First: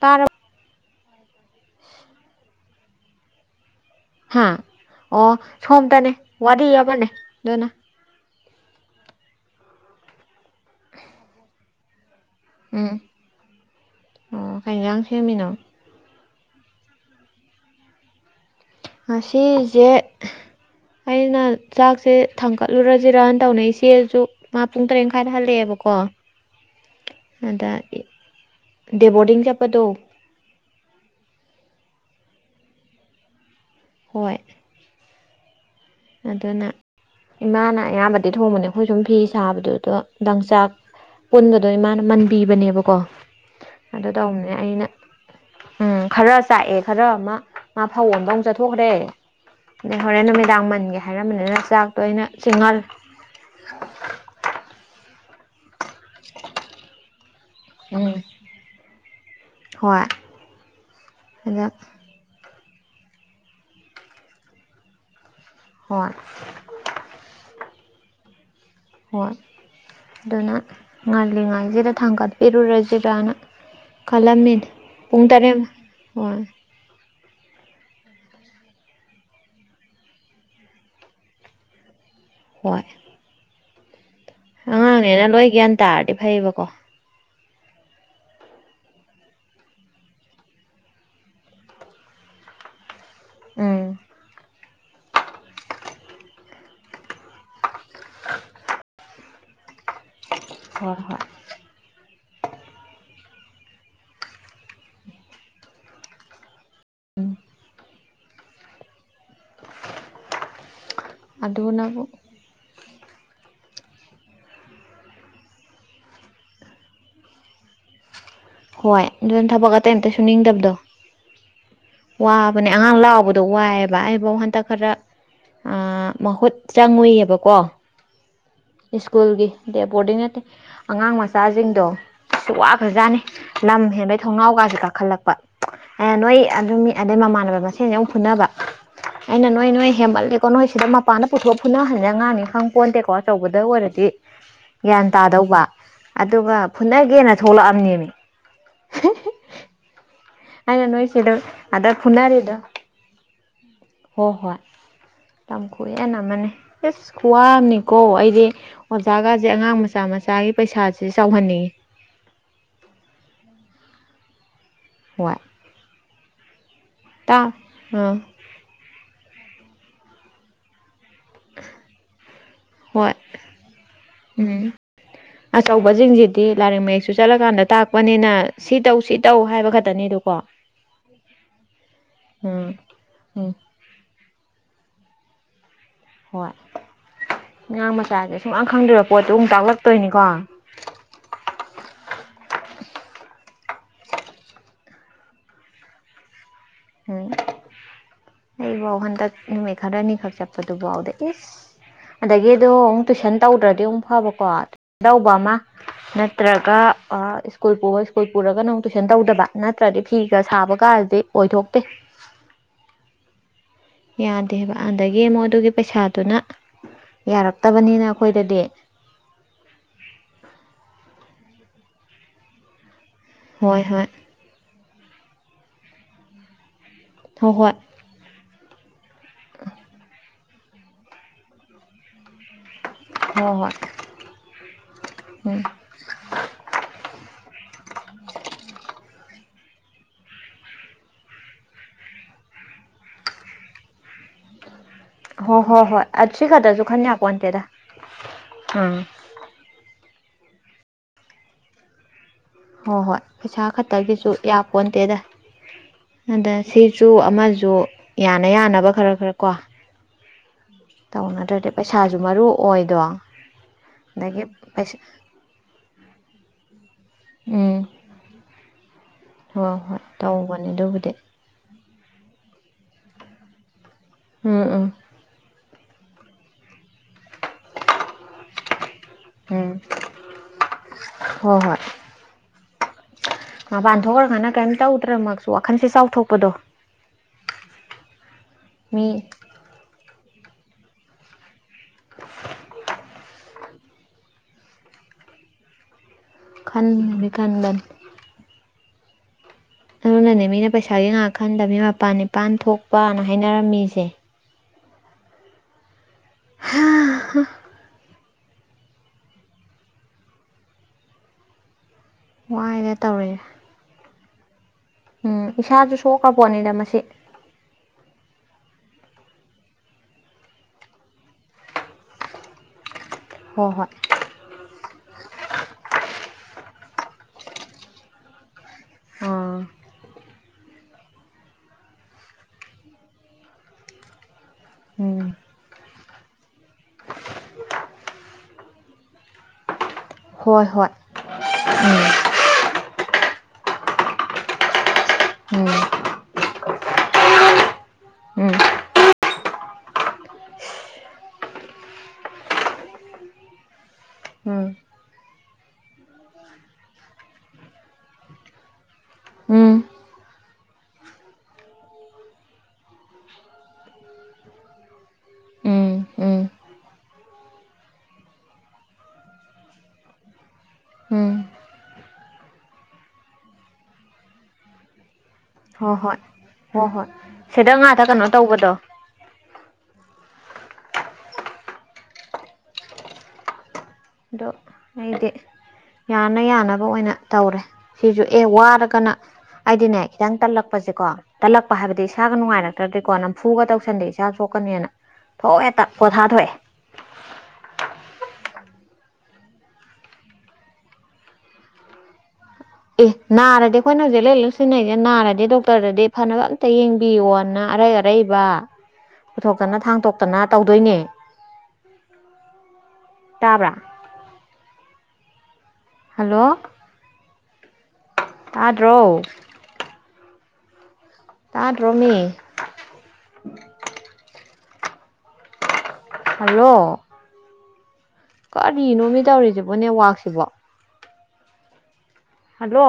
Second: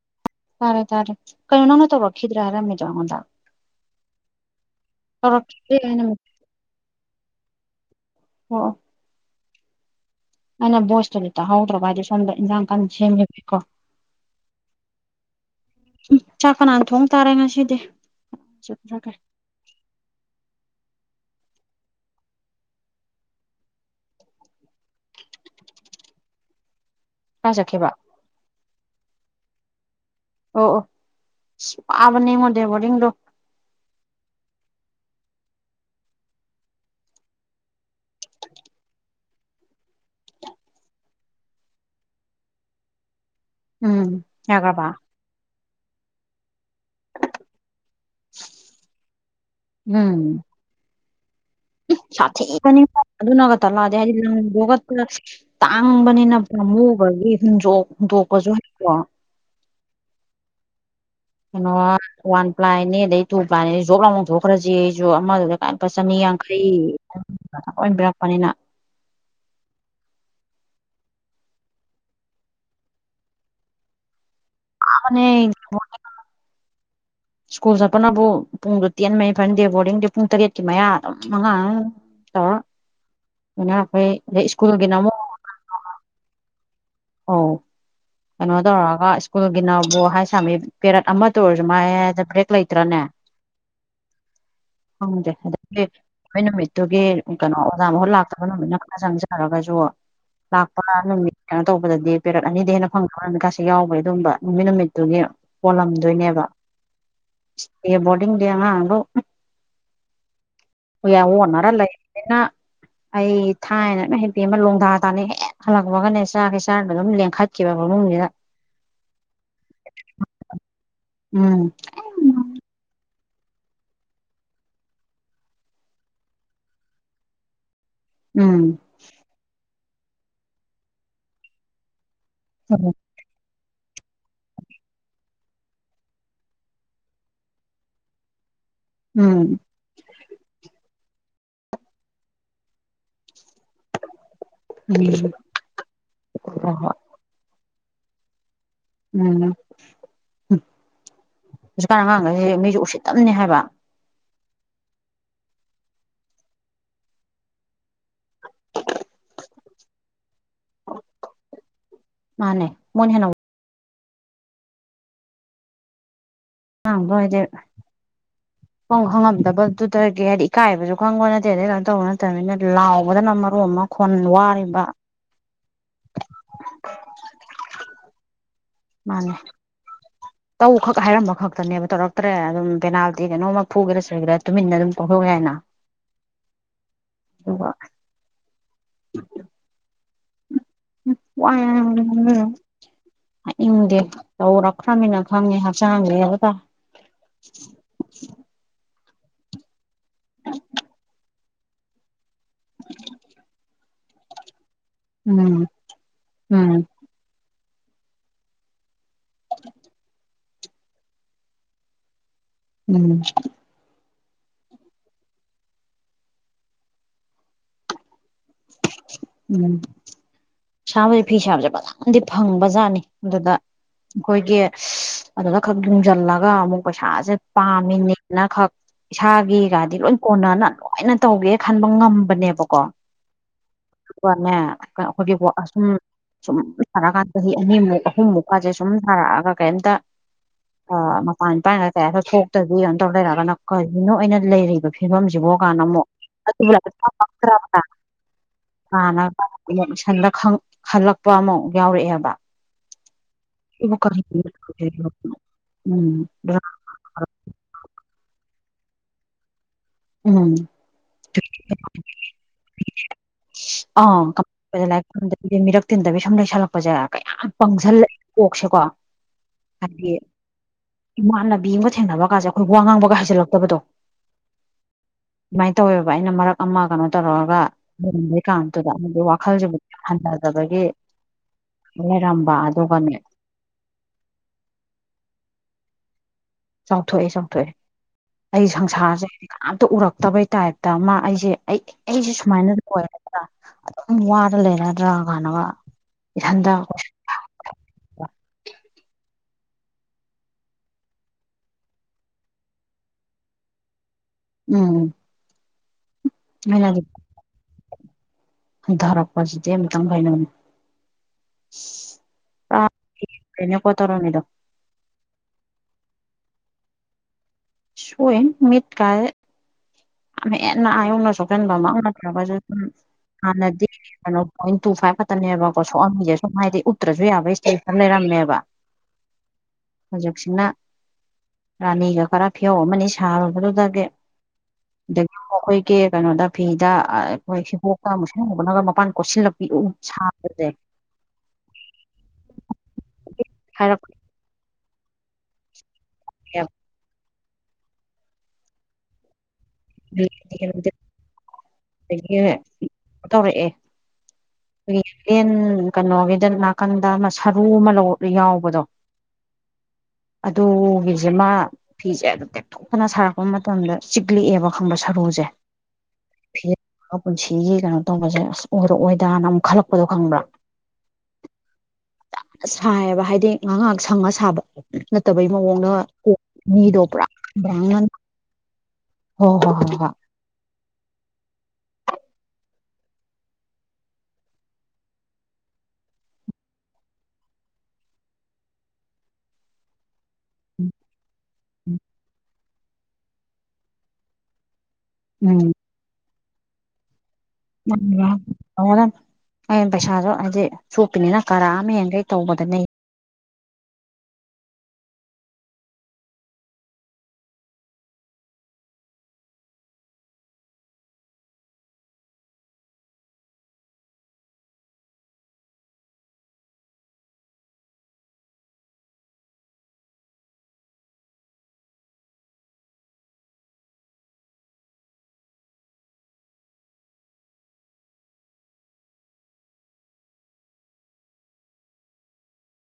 ꯇꯥꯔ ꯇꯥꯔꯦ ꯇꯥꯔꯦ ꯀꯩꯅꯣ ꯅꯪꯅ ꯇꯧꯔꯛꯈꯤꯗ꯭ꯔꯦ ꯍꯥꯏꯔꯝꯃꯦꯗ ꯑꯩꯉꯣꯟꯗ ꯍꯥ ꯑꯣ ꯇꯧꯔꯛꯈꯤꯗ꯭ꯔꯦ ꯁꯣꯝ ꯍꯥꯏꯅ ꯇꯅꯦ ꯋꯥꯗ ꯌꯥꯕꯅꯦꯅ ꯑꯣ ꯑꯅ ꯣꯁ ꯇꯣꯗꯠꯇ ꯍꯥꯎꯗ꯭ꯔꯣꯥꯏ ꯇ ꯏꯟꯖꯥꯡ ꯀꯟ ꯎꯝ ꯁꯦꯝꯦꯕꯣ ꯑꯣ ꯀꯩ ꯌꯦꯟꯖꯥꯡ ꯁꯦꯝꯃꯤꯅꯣ ꯆꯥꯛ ꯀꯅꯥꯟ ꯊꯣꯡ ꯇꯥꯔꯦ ꯉꯁꯤꯗꯤ ꯀꯥꯏ ꯑꯁꯤꯁꯦ ꯑꯩꯅ ꯆꯥꯛꯁꯦ ꯊꯥꯡꯒꯠꯂꯨꯔꯁꯤꯔꯅ ꯇꯧꯅꯩ ꯏꯆꯦꯁꯨ ꯃꯥ ꯄꯨꯡ ꯇꯔꯦꯠ ꯃꯈꯥꯏꯗ ꯍꯜꯂꯛꯑꯦꯕꯀꯣ [unintelligible] ꯑꯗ ꯆꯠꯈꯤꯕ ꯗꯦꯕꯣꯔꯗꯤꯡ ꯆꯠꯄꯗꯣ ꯑꯣ ꯑꯣ ꯑꯥꯕꯅꯤ ꯃꯗꯦꯕꯗꯣ ꯍꯣꯏ ꯑꯗꯨꯅ ꯏꯃꯥꯅ ꯑꯌꯥꯝꯕꯗꯤ ꯊꯣꯡꯕꯅꯦ ꯑꯩꯈꯣꯏ ꯁꯨꯝ ꯐꯤ ꯁꯥꯕꯗꯨꯗꯣ ꯗꯪꯆꯥꯛ ꯄꯨꯟꯕꯗꯣ ꯃꯥꯅ ꯃꯟꯕꯤꯕꯅꯦꯕꯀꯣ ꯎꯝ ꯑꯗꯨ ꯇꯧꯕꯅꯦ ꯌꯥꯒ꯭ꯔꯕ ꯑꯩꯅ ꯎꯝ ꯈꯔ ꯆꯥꯛꯑꯦ ꯈꯔ ꯃꯥ ꯃꯥ ꯐꯧꯣꯟꯗ ꯑꯃꯨꯛ ꯆꯠꯊꯣꯛꯈ꯭ꯔꯦ ꯑꯗꯩ ꯍꯣꯔꯦꯟ ꯅꯨꯃꯤꯗꯥꯡ ꯃꯟꯒꯦ ꯍꯥꯏꯔ ꯁꯥꯊꯤꯒꯅꯤ ꯑꯗꯨꯅꯒꯛꯇꯂꯥꯑꯗꯦ ꯍꯥꯏꯗꯤ ꯅꯪꯒ ꯑꯪꯕꯅꯤꯅ ꯎꯝ ꯄꯥꯃꯨꯈꯒꯤꯇꯣꯛꯄꯁꯨꯀꯣ ꯍꯣꯏ ꯑꯗ ꯀꯩꯅꯣ ꯋꯥꯟ ꯄ꯭ꯂꯥꯏꯅꯤ ꯑꯗꯩ ꯇꯨ ꯄ꯭ꯂꯥꯏꯅꯤ ꯖꯣꯞ ꯂꯥꯎ ꯂꯥꯎꯊꯣꯛꯈ꯭ꯔꯁꯤ ꯑꯩꯁꯨ ꯑꯃꯗꯨꯗ ꯂ ꯂꯄꯥ ꯍꯣꯏ ꯆꯅꯤ ꯌꯥꯡꯈꯩ ꯑꯣꯏꯟꯕꯤꯔꯛꯄꯅꯤꯅ ꯍ ꯑꯗꯨꯅ ꯉꯜꯂꯤꯉꯩꯁꯤꯗ ꯊꯥꯡꯒꯠꯄꯤꯔꯨꯔꯁꯤꯔꯅ ꯈꯜꯂꯝꯃꯤ ꯃꯥꯅꯦ ꯄꯨꯡ ꯇꯥꯔꯦ ꯍꯣꯏ ꯁ꯭ꯀꯨꯜ ꯆꯠꯄꯅꯕꯨ ꯄꯨꯡꯗꯣ ꯇꯦꯟ ꯃꯔꯤ ꯐꯟꯗꯦ ꯕꯣꯔꯗꯤꯡꯗꯤ ꯄꯨꯡ ꯇꯔꯦꯠꯀꯤ ꯃꯌꯥ ꯑꯗꯨꯝ ꯃꯉꯥ ꯇꯧꯔ ꯍꯏ ꯑꯗꯨꯅ ꯑꯩꯈꯣꯏ ꯑꯗꯩ ꯁ꯭ꯀꯨꯜꯒꯤꯅ ꯑꯃꯨꯛ ꯑꯉꯥꯡꯅꯦꯅ ꯂꯣꯏ ꯒ꯭ꯌꯥꯟ ꯇꯥꯔꯗꯤ ꯐꯩꯌꯦꯕꯀꯣ ꯑꯥꯎ ꯀꯩꯅꯣ ꯇꯧꯔꯑꯒ ꯁ꯭ꯀꯨꯜꯒꯤꯅꯕꯨ ꯍꯥꯏ ꯁꯥꯃꯤ ꯄꯦꯔꯠ ꯑꯃꯇ ꯑꯣꯏꯔꯁꯨ ꯃꯥꯏꯗ ꯕ꯭ꯔꯦꯛ ꯂꯩꯇ꯭ꯔꯅꯦ ꯎꯝ ꯍꯪꯗꯦ ꯑꯗꯒꯤ ꯃꯣꯏ ꯅꯨꯃꯤꯠꯇꯨꯒꯤ ꯀꯩꯅꯣ ꯑꯣꯖꯥ ꯃꯍꯨꯠ ꯂꯥꯛꯇꯕ ꯅꯨꯃꯤꯠꯅ ꯈꯔ ꯆꯪꯖꯔꯒ ꯁꯨ ꯂꯥꯛꯄ ꯍꯣꯏ ꯍꯣꯏ ꯅꯨꯃꯤ ꯌꯥꯧꯕꯗꯗꯤ ꯄꯦꯔꯠ ꯑꯅꯤꯗ ꯍꯦꯟꯅ ꯐꯪꯗꯀꯥꯁ ꯌꯥꯎꯕꯒꯤ ꯑꯗꯨꯕ ꯅꯨꯃꯤꯠ ꯅꯨꯃꯤꯠꯇꯨꯒꯤ ꯄꯣꯜꯂꯝꯗꯣꯏꯅꯦꯕ ꯎꯝ ꯣꯔꯗꯤꯌꯥꯉ ꯑꯗꯣ ꯑꯣ ꯌꯥ ꯑꯣꯟꯅꯔ ꯑꯗꯨꯅꯕꯨ ꯂꯩꯅ ꯑꯩ ꯊꯥꯏꯅ ꯍꯦꯄꯦ ꯑꯃ ꯂꯣꯡꯗꯥ ꯇꯥꯅꯦ ꯍꯦꯛ ꯍꯜꯂꯛꯄꯒꯅꯦ ꯆꯥꯒꯦ ꯆꯥꯔꯅꯕ ꯑꯗꯨꯝ ꯂꯦꯡꯈꯠꯈꯤꯕ ꯏꯃꯨꯡꯁꯤꯗ ꯍꯣꯏ ꯑꯗꯨꯅ ꯊꯕꯛ ꯑꯇꯩ ꯑꯝꯇ ꯁꯨꯅꯤꯡꯗꯕꯗꯣ ꯎꯝ ꯋꯥꯕꯅꯦ ꯑꯉꯥꯡ ꯂꯥꯛꯑꯣꯕꯅꯦ ꯑꯗꯣ ꯋꯥꯏꯑꯦꯕ ꯑꯩꯐꯧ ꯍꯟꯗꯛ ꯈꯔ ꯃꯍꯨꯠ ꯆꯪꯉꯨꯏꯑꯕꯀꯣ ꯎꯝ ꯁꯀꯨꯜꯒꯤ ꯗ ꯕꯣꯔꯗꯤꯡ ꯅꯠꯇꯦ ꯑꯉꯥꯡ ꯃꯆꯥꯁꯤꯡꯗꯣ ꯎꯝ ꯋꯥꯈꯖꯥꯠꯅꯤ ꯂꯝ ꯍꯦꯟꯕꯩ ꯊꯣꯡꯅꯥꯎꯀꯥꯁꯦ ꯀꯥꯈꯠꯂꯛꯄ ꯑ ꯅꯣꯏ ꯑꯗꯨꯝ ꯃꯤ ꯑꯗꯩ ꯃꯃꯥꯟꯅꯕ ꯃꯁꯦꯟꯁꯦ ꯑꯃꯨꯛ ꯐꯨꯅꯕ ꯑꯩꯅ ꯎꯝ ꯅꯣꯏ ꯅꯣꯏ ꯍꯦꯟꯃꯠꯂꯀꯣ ꯅꯣꯏ ꯁꯤꯗ ꯃꯄꯥꯟꯗ ꯄꯨꯊꯣꯛꯄ ꯐꯨꯅꯍꯜꯂꯦ ꯑꯉꯥꯡꯅꯤ ꯈꯪ ꯄꯣꯟꯗꯦꯀꯣ ꯑꯆꯧꯕꯗ ꯑꯗꯨꯗ ꯑꯣꯏꯔꯗꯤ ꯒ꯭ꯌꯥꯟ ꯎꯝ ꯇꯥꯗꯧꯕ ꯑꯗꯨꯒ ꯍꯣꯏ ꯍꯣꯏ ꯐꯨꯅꯒꯦꯅ ꯊꯣꯛꯂꯛꯑꯕꯅꯦꯃꯤ ꯎꯝ ꯑꯩꯅ ꯅꯣꯏ ꯁꯤꯗ ꯑꯗ ꯍꯧꯖꯤꯛꯀꯥꯟ ꯑꯉꯥꯡꯈꯩꯁꯤꯦ ꯃꯤꯁꯨ ꯎꯁꯤꯠꯇꯝꯅꯤ ꯍꯥꯏꯕ ꯍꯣ ꯍꯣꯏ ꯇꯝ ꯀꯨꯍꯅ ꯃ ꯑꯦꯁ ꯀꯋꯥꯅꯤ ꯀꯣ ꯑꯩ ꯑꯣꯖꯥꯒꯥꯁꯦ ꯑꯉꯥꯡ ꯃꯆꯥ ꯃꯆꯥꯒꯤ ꯄꯩꯁꯥꯁ ꯆꯥꯎꯍꯟꯅꯤꯡꯉꯤ ꯅꯦ ꯃꯣꯏ ꯍꯅ ꯋꯥꯏ ꯑ ꯍꯣꯏꯗꯦ ꯍꯪꯉꯝꯗꯕꯗꯨꯗ ꯀ ꯍꯥꯏꯗꯤ ꯏꯀꯥꯏꯕꯁꯨ ꯈꯪꯕ ꯅꯠꯇꯦ ꯑꯗꯩ ꯀꯩꯅꯣ ꯇꯧꯕ ꯅꯠꯇꯕꯅꯤꯅ ꯍꯣꯏ ꯂꯥꯎꯕꯗꯅ ꯃꯔꯨ ꯑꯃ ꯈꯣꯟ ꯎꯝ ꯋꯥꯔꯤꯕ ꯑꯆꯧꯕꯁꯤꯡꯁꯤꯗꯤ ꯂꯥꯏꯔꯤꯛ ꯃꯌꯦꯛꯁꯨ ꯆꯠꯂꯀꯥꯟꯗ ꯇꯥꯛꯄꯅꯤꯅ ꯁꯤ ꯇꯧ ꯁꯤ ꯇꯧ ꯍꯥꯏꯕ ꯈꯛꯇꯅꯤ ꯑꯗꯨ ꯇꯧꯈꯛ ꯍꯥꯏꯔꯝꯕ ꯈꯛꯇꯅꯦꯕ ꯇꯧꯔꯛꯇ꯭ꯔꯦ ꯎꯝ ꯑꯗꯨꯝ ꯄꯦꯅꯥꯜꯇꯤ ꯎꯝ ꯀꯩꯅꯣꯝ ꯐꯨꯒꯦꯔꯥ ꯁꯣꯏꯒꯦꯔꯥ ꯇꯨꯃꯤꯟꯅ ꯑꯗꯨꯝ ꯀꯧ ꯍ ꯌꯥꯅ ꯍꯣꯏ ꯉꯥꯡ ꯃꯆꯥꯁꯦ ꯁꯨꯡꯍꯥꯡ ꯈꯪꯗ꯭ꯔ ꯄꯣꯠꯇꯨ ꯑꯃꯨꯛ ꯇꯥꯛꯂꯛꯇꯣꯏꯅꯤ ꯑ ꯏꯪꯗꯦ ꯇꯧꯔꯛꯈ꯭ꯔꯃꯤꯅ ꯈꯪꯉꯦ ꯍꯛꯆꯥꯡꯗꯕ ꯇ ꯎꯝ ꯑꯩꯕ ꯍ ꯇꯛ ꯅꯨꯃꯤꯠ ꯈꯔꯅꯤꯈꯛ ꯆꯠꯄꯗꯨꯐꯥꯎꯗ ꯏꯁ ꯑꯗꯒꯤ ꯑꯗꯣ ꯑꯃꯨꯛ ꯇꯨꯏꯁꯟ ꯇꯧꯗ꯭ꯔꯗꯤ ꯑꯃꯨꯛ ꯐꯕꯀꯣ ꯑꯗꯧꯕ ꯑꯃ ꯎꯝ ꯅꯠꯇ꯭ꯔꯒ ꯎꯝ ꯁ꯭ꯀꯨꯜ ꯄꯨ ꯁ꯭ꯀꯨꯜ ꯄꯨꯔꯒ ꯅꯪ ꯇꯨꯏꯁꯟ ꯇꯧꯗꯕ ꯅꯠꯇ꯭ꯔꯗꯤ ꯐꯤꯒ ꯁꯥꯕ ꯀꯥꯔꯗꯤ ꯑꯣꯏꯊꯣꯛꯇꯦ ꯎꯝ ꯌꯥꯗꯦꯕ ꯑꯗꯒꯤ ꯑꯃꯨꯛ ꯑꯗꯨꯒꯤ ꯄꯩꯁꯥꯗꯨꯅ ꯌꯥꯔꯛꯇꯕꯅꯤꯅ ꯑꯩꯈꯣꯏꯗꯗꯤ ꯎꯝ ꯁꯥꯕꯁ ꯐꯤ ꯁꯥꯕꯁꯦ ꯐꯖꯅꯗꯤ ꯐꯪꯕ ꯖꯥꯠꯅꯤ ꯑꯗꯨꯗ ꯍꯣꯏ ꯍꯣꯏ ꯑꯩꯈꯣꯏꯒꯤ ꯑꯗꯨꯗ ꯈꯛ ꯌꯨꯡꯁꯤꯜꯂꯒ ꯑꯃꯨꯛ ꯄꯩꯁꯥꯁꯦ ꯍꯣꯏ ꯍꯣꯏ ꯄꯥꯝꯃꯤꯅꯦꯅ ꯈꯛ ꯏꯁꯥꯒꯤꯒꯗꯤ ꯂꯣꯏ ꯀꯣꯟꯅꯅ ꯂꯣꯏꯅ ꯇꯧꯒꯦ ꯈꯟꯕ ꯉꯝꯕꯅꯦꯕꯀꯣ ꯍꯣꯏ ꯍꯣꯏ ꯅꯦ ꯑꯩꯈꯣꯏꯒꯤ ꯎꯝ ꯑꯁꯨꯝ ꯁꯨꯝ ꯊꯔꯛꯀꯥꯟꯗ ꯆꯍꯤ ꯑꯅꯤꯃꯨꯛ ꯑꯍꯨꯝꯃꯨꯛꯀꯥꯁꯦ ꯁꯨꯝ ꯊꯔꯛꯑꯒ ꯀꯩꯝꯇ ꯑ ꯃꯄꯥꯟꯄꯥꯥꯏꯅ ꯀꯩꯒ ꯊꯣꯛꯇ꯭ꯔꯗꯤ ꯀꯝ ꯇꯧ ꯂꯩꯔꯛꯑꯒꯅ ꯀꯔꯤꯅꯣ ꯑꯣꯏꯅ ꯂꯩꯔꯤꯕ ꯐꯤꯕꯝꯁꯤꯐꯥꯎ ꯍꯣꯏ ꯀꯥꯟꯗ ꯍꯣꯏ ꯍꯣꯏ ꯑꯃꯨꯛ ꯑꯁꯤ ꯈꯛꯇꯁꯨ ꯈꯟ ꯌꯥꯄꯣꯟꯇꯦꯗ ꯑꯗꯨ꯭ꯔꯕ ꯑꯥ ꯍꯅꯁ ꯈꯜꯂꯛꯄ ꯑꯃꯐꯥꯎꯛ ꯌꯥꯎꯔꯛꯑꯦꯕ ꯍꯣꯏ ꯍꯣꯏ ꯄꯩꯁꯥ ꯏꯕꯨ ꯀꯔꯤ ꯈꯛꯇꯒꯤꯁꯨ ꯌꯥꯄꯣꯟꯗꯦꯗ ꯎꯝ ꯑꯗ ꯁꯤꯁꯨ ꯑꯃꯁꯨ ꯌꯥꯅ ꯌꯥꯅꯕ ꯈꯔ ꯈꯔ ꯀꯣ ꯎꯝ ꯇꯧꯅꯗ꯭ꯔꯗꯤ ꯄꯩꯁꯥꯁꯨ ꯃꯔꯨ ꯑꯣꯏꯗꯣ ꯑꯗꯒꯤ ꯄꯩꯁꯥ ꯑꯥꯏ ꯃꯤꯔꯛ ꯇꯤꯟꯗꯕꯤ ꯁꯨꯝ ꯂꯩꯁꯜꯂꯛꯄꯁꯦ ꯀꯌꯥꯝ ꯎꯝ ꯄꯪꯁꯜꯂꯦ ꯀꯣꯛꯁꯦꯀꯣ ꯍꯣꯏ ꯍꯣꯏ ꯍꯥꯏꯗꯤ ꯇꯧꯕꯅꯦ ꯑꯗꯨꯕꯨꯗꯤ ꯏꯃꯥꯟꯅꯕꯤ ꯑꯃꯒ ꯊꯦꯡꯅꯕ ꯀꯥꯟꯁꯦ ꯑꯩꯈꯣꯏ ꯋꯥ ꯉꯥꯡꯕꯒ ꯍꯥꯏꯖꯜꯂꯛꯇꯕꯗꯣ ꯎꯝ ꯎꯝ ꯁꯃꯥꯏꯅ ꯇꯧꯋꯦꯕ ꯑꯩꯅ ꯃꯔꯛ ꯑꯃ ꯀꯩꯅꯣ ꯇꯧꯔꯒ ꯂꯩꯔꯝꯕꯩꯀꯥꯟꯗꯨꯗ ꯍꯥꯏꯒꯤ ꯋꯥꯈꯜꯁꯤꯕꯨ ꯎꯝ ꯍꯟꯊꯗꯕꯒꯤ ꯍꯣꯏ ꯍꯔꯝꯕ ꯑꯗꯨꯗꯒꯅꯦꯃꯦ ꯃꯥꯄꯥꯟꯊꯣꯛꯈ꯭ꯔ ꯀꯅ ꯀꯩꯝ ꯇꯧꯗ꯭ꯔ ꯃꯁꯨ ꯋꯥꯈꯟꯁꯦ ꯆꯥꯎꯊꯣꯛ ꯆꯥꯎꯊꯣꯛꯑꯦ ꯆꯥꯎꯊꯣꯛꯑꯦ ꯑꯩ ꯃꯤ ꯁꯪꯁꯥꯔꯁꯦ ꯍꯥꯏꯗꯤ ꯀꯅꯥꯝꯇ ꯎꯔꯛꯇꯕꯩ ꯇꯥꯏꯞꯇ ꯃꯥ ꯑꯩꯁꯦ ꯑꯩ ꯑꯩꯁꯦ ꯁꯨꯃꯥꯏꯅ ꯂꯣꯏꯔꯗ꯭ꯔꯥ ꯑꯗꯨꯝ ꯋꯥꯔ ꯂꯩꯔꯗ꯭ꯔꯥ ꯀꯅ ꯑ ꯈꯥꯟꯕꯤꯀꯟꯗꯟ ꯑꯗꯨꯅꯅꯦ ꯃꯤꯅ ꯄꯩꯁꯥꯒꯤ ꯉꯥꯏꯍꯥꯛ ꯈꯟꯗꯕ ꯃꯤ ꯃꯄꯜ ꯅꯤꯄꯥꯟ ꯊꯣꯛꯄꯅ ꯍꯥꯏꯅꯔꯝꯃꯤꯁꯦ ꯎꯝ ꯑ ꯑꯗꯨ ꯙꯔꯛ ꯄꯖꯤꯗꯤꯦꯝ ꯊ ꯍꯥꯏꯥꯏ ꯅ ꯋꯥꯏꯅꯦꯦ ꯇꯧꯔꯤꯦ ꯇꯣꯅꯤꯗꯣ ꯎꯝ ꯏꯁꯥꯁꯨ ꯁꯣꯛꯀꯄꯣꯠꯅꯤꯅ ꯃꯁꯤ ꯁꯣꯏ ꯃꯤꯠ ꯀꯥꯏ ꯌꯥꯝ ꯍꯦꯟꯅ ꯑꯌ ꯌꯧꯅ ꯁꯣꯛꯆꯟꯕ ꯑꯃꯅꯠꯇ꯭ꯔꯒꯁꯨ ꯁꯨꯝ ꯍꯣꯏ ꯍꯣꯏ ꯍꯥꯟꯅꯗꯤꯩꯅ ꯇꯨ ꯐꯥꯏꯚ ꯈꯛꯇꯅꯦꯕꯀꯣ ꯁꯣꯛꯑꯝꯁꯦ ꯁꯨꯝ ꯍꯥꯏꯗꯤ ꯎꯠꯇ꯭ꯔꯁꯨ ꯌꯥꯕ ꯏꯁꯇꯦꯖꯇ ꯂꯩꯔꯝꯃꯦꯕ ꯑ ꯍꯧꯖꯤꯛꯁꯤꯅ ꯔꯥꯅꯤꯒ ꯈꯔ ꯐꯤꯌꯧ ꯑꯃꯅꯤ ꯁꯥꯔꯨꯕꯗꯨꯗꯒꯤ ꯎꯝ ꯑꯩꯈꯣꯏ ꯀ ꯀꯩꯅꯣꯗ ꯐꯤꯗ ꯑꯩꯈꯣꯏ ꯍꯤꯕꯣꯛꯇ ꯃꯨꯁ ꯍꯧꯕꯅꯒ ꯃꯄꯥꯟ ꯀꯣꯠꯁꯤꯜꯂꯛ ꯄꯤꯛꯎ ꯍꯣꯏ ꯍꯣꯏ ꯎꯝ ꯍꯥꯏꯔ ꯎꯝ ꯑꯦ ꯎꯝ [unintelligible] ꯑꯗꯒꯤꯩꯅ ꯇꯧꯔꯛꯑꯦ ꯎꯝ ꯑꯩꯈꯣꯏꯒꯤ ꯌꯦꯦꯟ ꯀꯩꯅꯣꯒꯤꯗ ꯅꯥꯀꯟꯗ ꯑꯃ ꯁꯔꯨ ꯑꯃ ꯂꯧ ꯌꯥꯎꯕꯗꯣ ꯎꯝ ꯑꯗꯨꯒꯤꯁꯦ ꯃꯥ ꯐꯤꯁꯦ ꯑꯗꯨꯝ ꯇꯦꯛꯊꯣꯛꯇꯅ ꯁꯥꯔꯛꯄ ꯃꯇꯝꯗ ꯆꯤꯛꯂꯛꯑꯦꯕ ꯈꯪꯕ ꯁꯔꯨꯁꯦ ꯎꯝ ꯎꯝ ꯎꯝ ꯄꯨꯟꯁꯤꯒꯤ ꯀꯩꯅꯣ ꯇꯧꯕꯁꯦ ꯑꯁ ꯑꯣꯏꯔꯛꯑꯣꯗ ꯗꯥꯅ ꯑꯃꯨꯛ ꯈꯜꯂꯛꯄꯗꯣ ꯈꯪꯕ꯭ꯔꯥ ꯎꯝ ꯁꯥꯏꯌꯦꯕ ꯍꯥꯏꯗꯤ ꯉꯥꯏꯍꯥꯏꯍꯥꯛ ꯁꯪꯉ ꯁꯥꯕ ꯅꯠꯇꯕꯩ ꯃꯑꯣꯡꯗ ꯍꯣꯏ ꯍꯣꯏ ꯍꯣꯏ ꯃꯤꯗꯣ ꯍꯣꯏ ꯁꯤꯗ ꯄꯨꯔꯥꯥꯡꯅ ꯉꯥꯛꯇ ꯀꯩꯅꯣ ꯇꯧꯕꯗꯣ ꯍ ꯍꯣ ꯍ ꯍ ꯑꯗꯣ ꯑꯩꯗꯤ ꯌꯥꯅ ꯌꯥꯅꯕ ꯑꯣꯏꯅ ꯇꯧꯔꯦ ꯁꯤꯁꯨ ꯑꯦ ꯋꯥꯔꯒꯅ ꯑꯩꯗꯤꯅꯦ ꯈꯤꯇꯪ ꯎꯝ ꯇꯠꯂꯛꯄꯁꯦꯀꯣ ꯇꯠꯂꯛꯄ ꯍꯥꯏꯕꯗꯤ ꯏꯁꯥꯒ ꯅꯨꯡꯉꯥꯏꯔꯛꯇ꯭ꯔꯗꯤꯀꯣ ꯅꯝꯐꯨꯒ ꯇꯧꯁꯟꯗꯦ ꯏꯁꯥ ꯁꯣꯛꯀꯅꯤꯅ ꯊꯣꯛꯑꯦ ꯇ ꯄꯣꯊꯥ ꯊꯣꯛꯑꯦ ꯑꯩꯅ ꯄꯩꯁꯥꯗꯣ ꯍꯥꯏꯗꯤ ꯁꯣꯛꯄꯅꯤꯅ ꯀꯔꯥ ꯑꯃ ꯍꯦꯟꯒꯩ ꯇꯧꯕꯗꯅꯦ ꯑꯦ ꯅꯥꯔꯗꯤ ꯑꯩꯈꯣꯏꯅ ꯍꯧꯖꯤꯛ ꯂ ꯂ ꯁꯤꯖꯤꯟꯅꯩꯁꯦ ꯅꯥꯔꯗꯤ ꯗꯣꯛꯇꯔꯗꯗꯤ ꯐꯅꯕ ꯑꯝꯇ ꯌꯦꯡꯕꯤꯌꯣꯅ ꯑꯔꯩ ꯑꯔꯩ ꯄꯨꯊꯣꯛꯇꯅ ꯊꯥꯡꯇꯣꯛꯇꯅ ꯇꯧꯗꯣꯏꯅꯦ ꯇꯕ꯭ꯔꯥ ꯍꯜꯂꯣ ꯑꯥꯗ꯭ꯔꯣ ꯇꯥꯛ ꯔꯃꯤꯦ ꯍꯂꯣ ꯀꯔꯤꯅꯣ ꯃꯤ ꯇꯧꯔꯤꯁꯤꯦꯕꯅꯦ ꯋꯥꯛꯁꯤꯕꯣ ꯍꯜꯂꯣ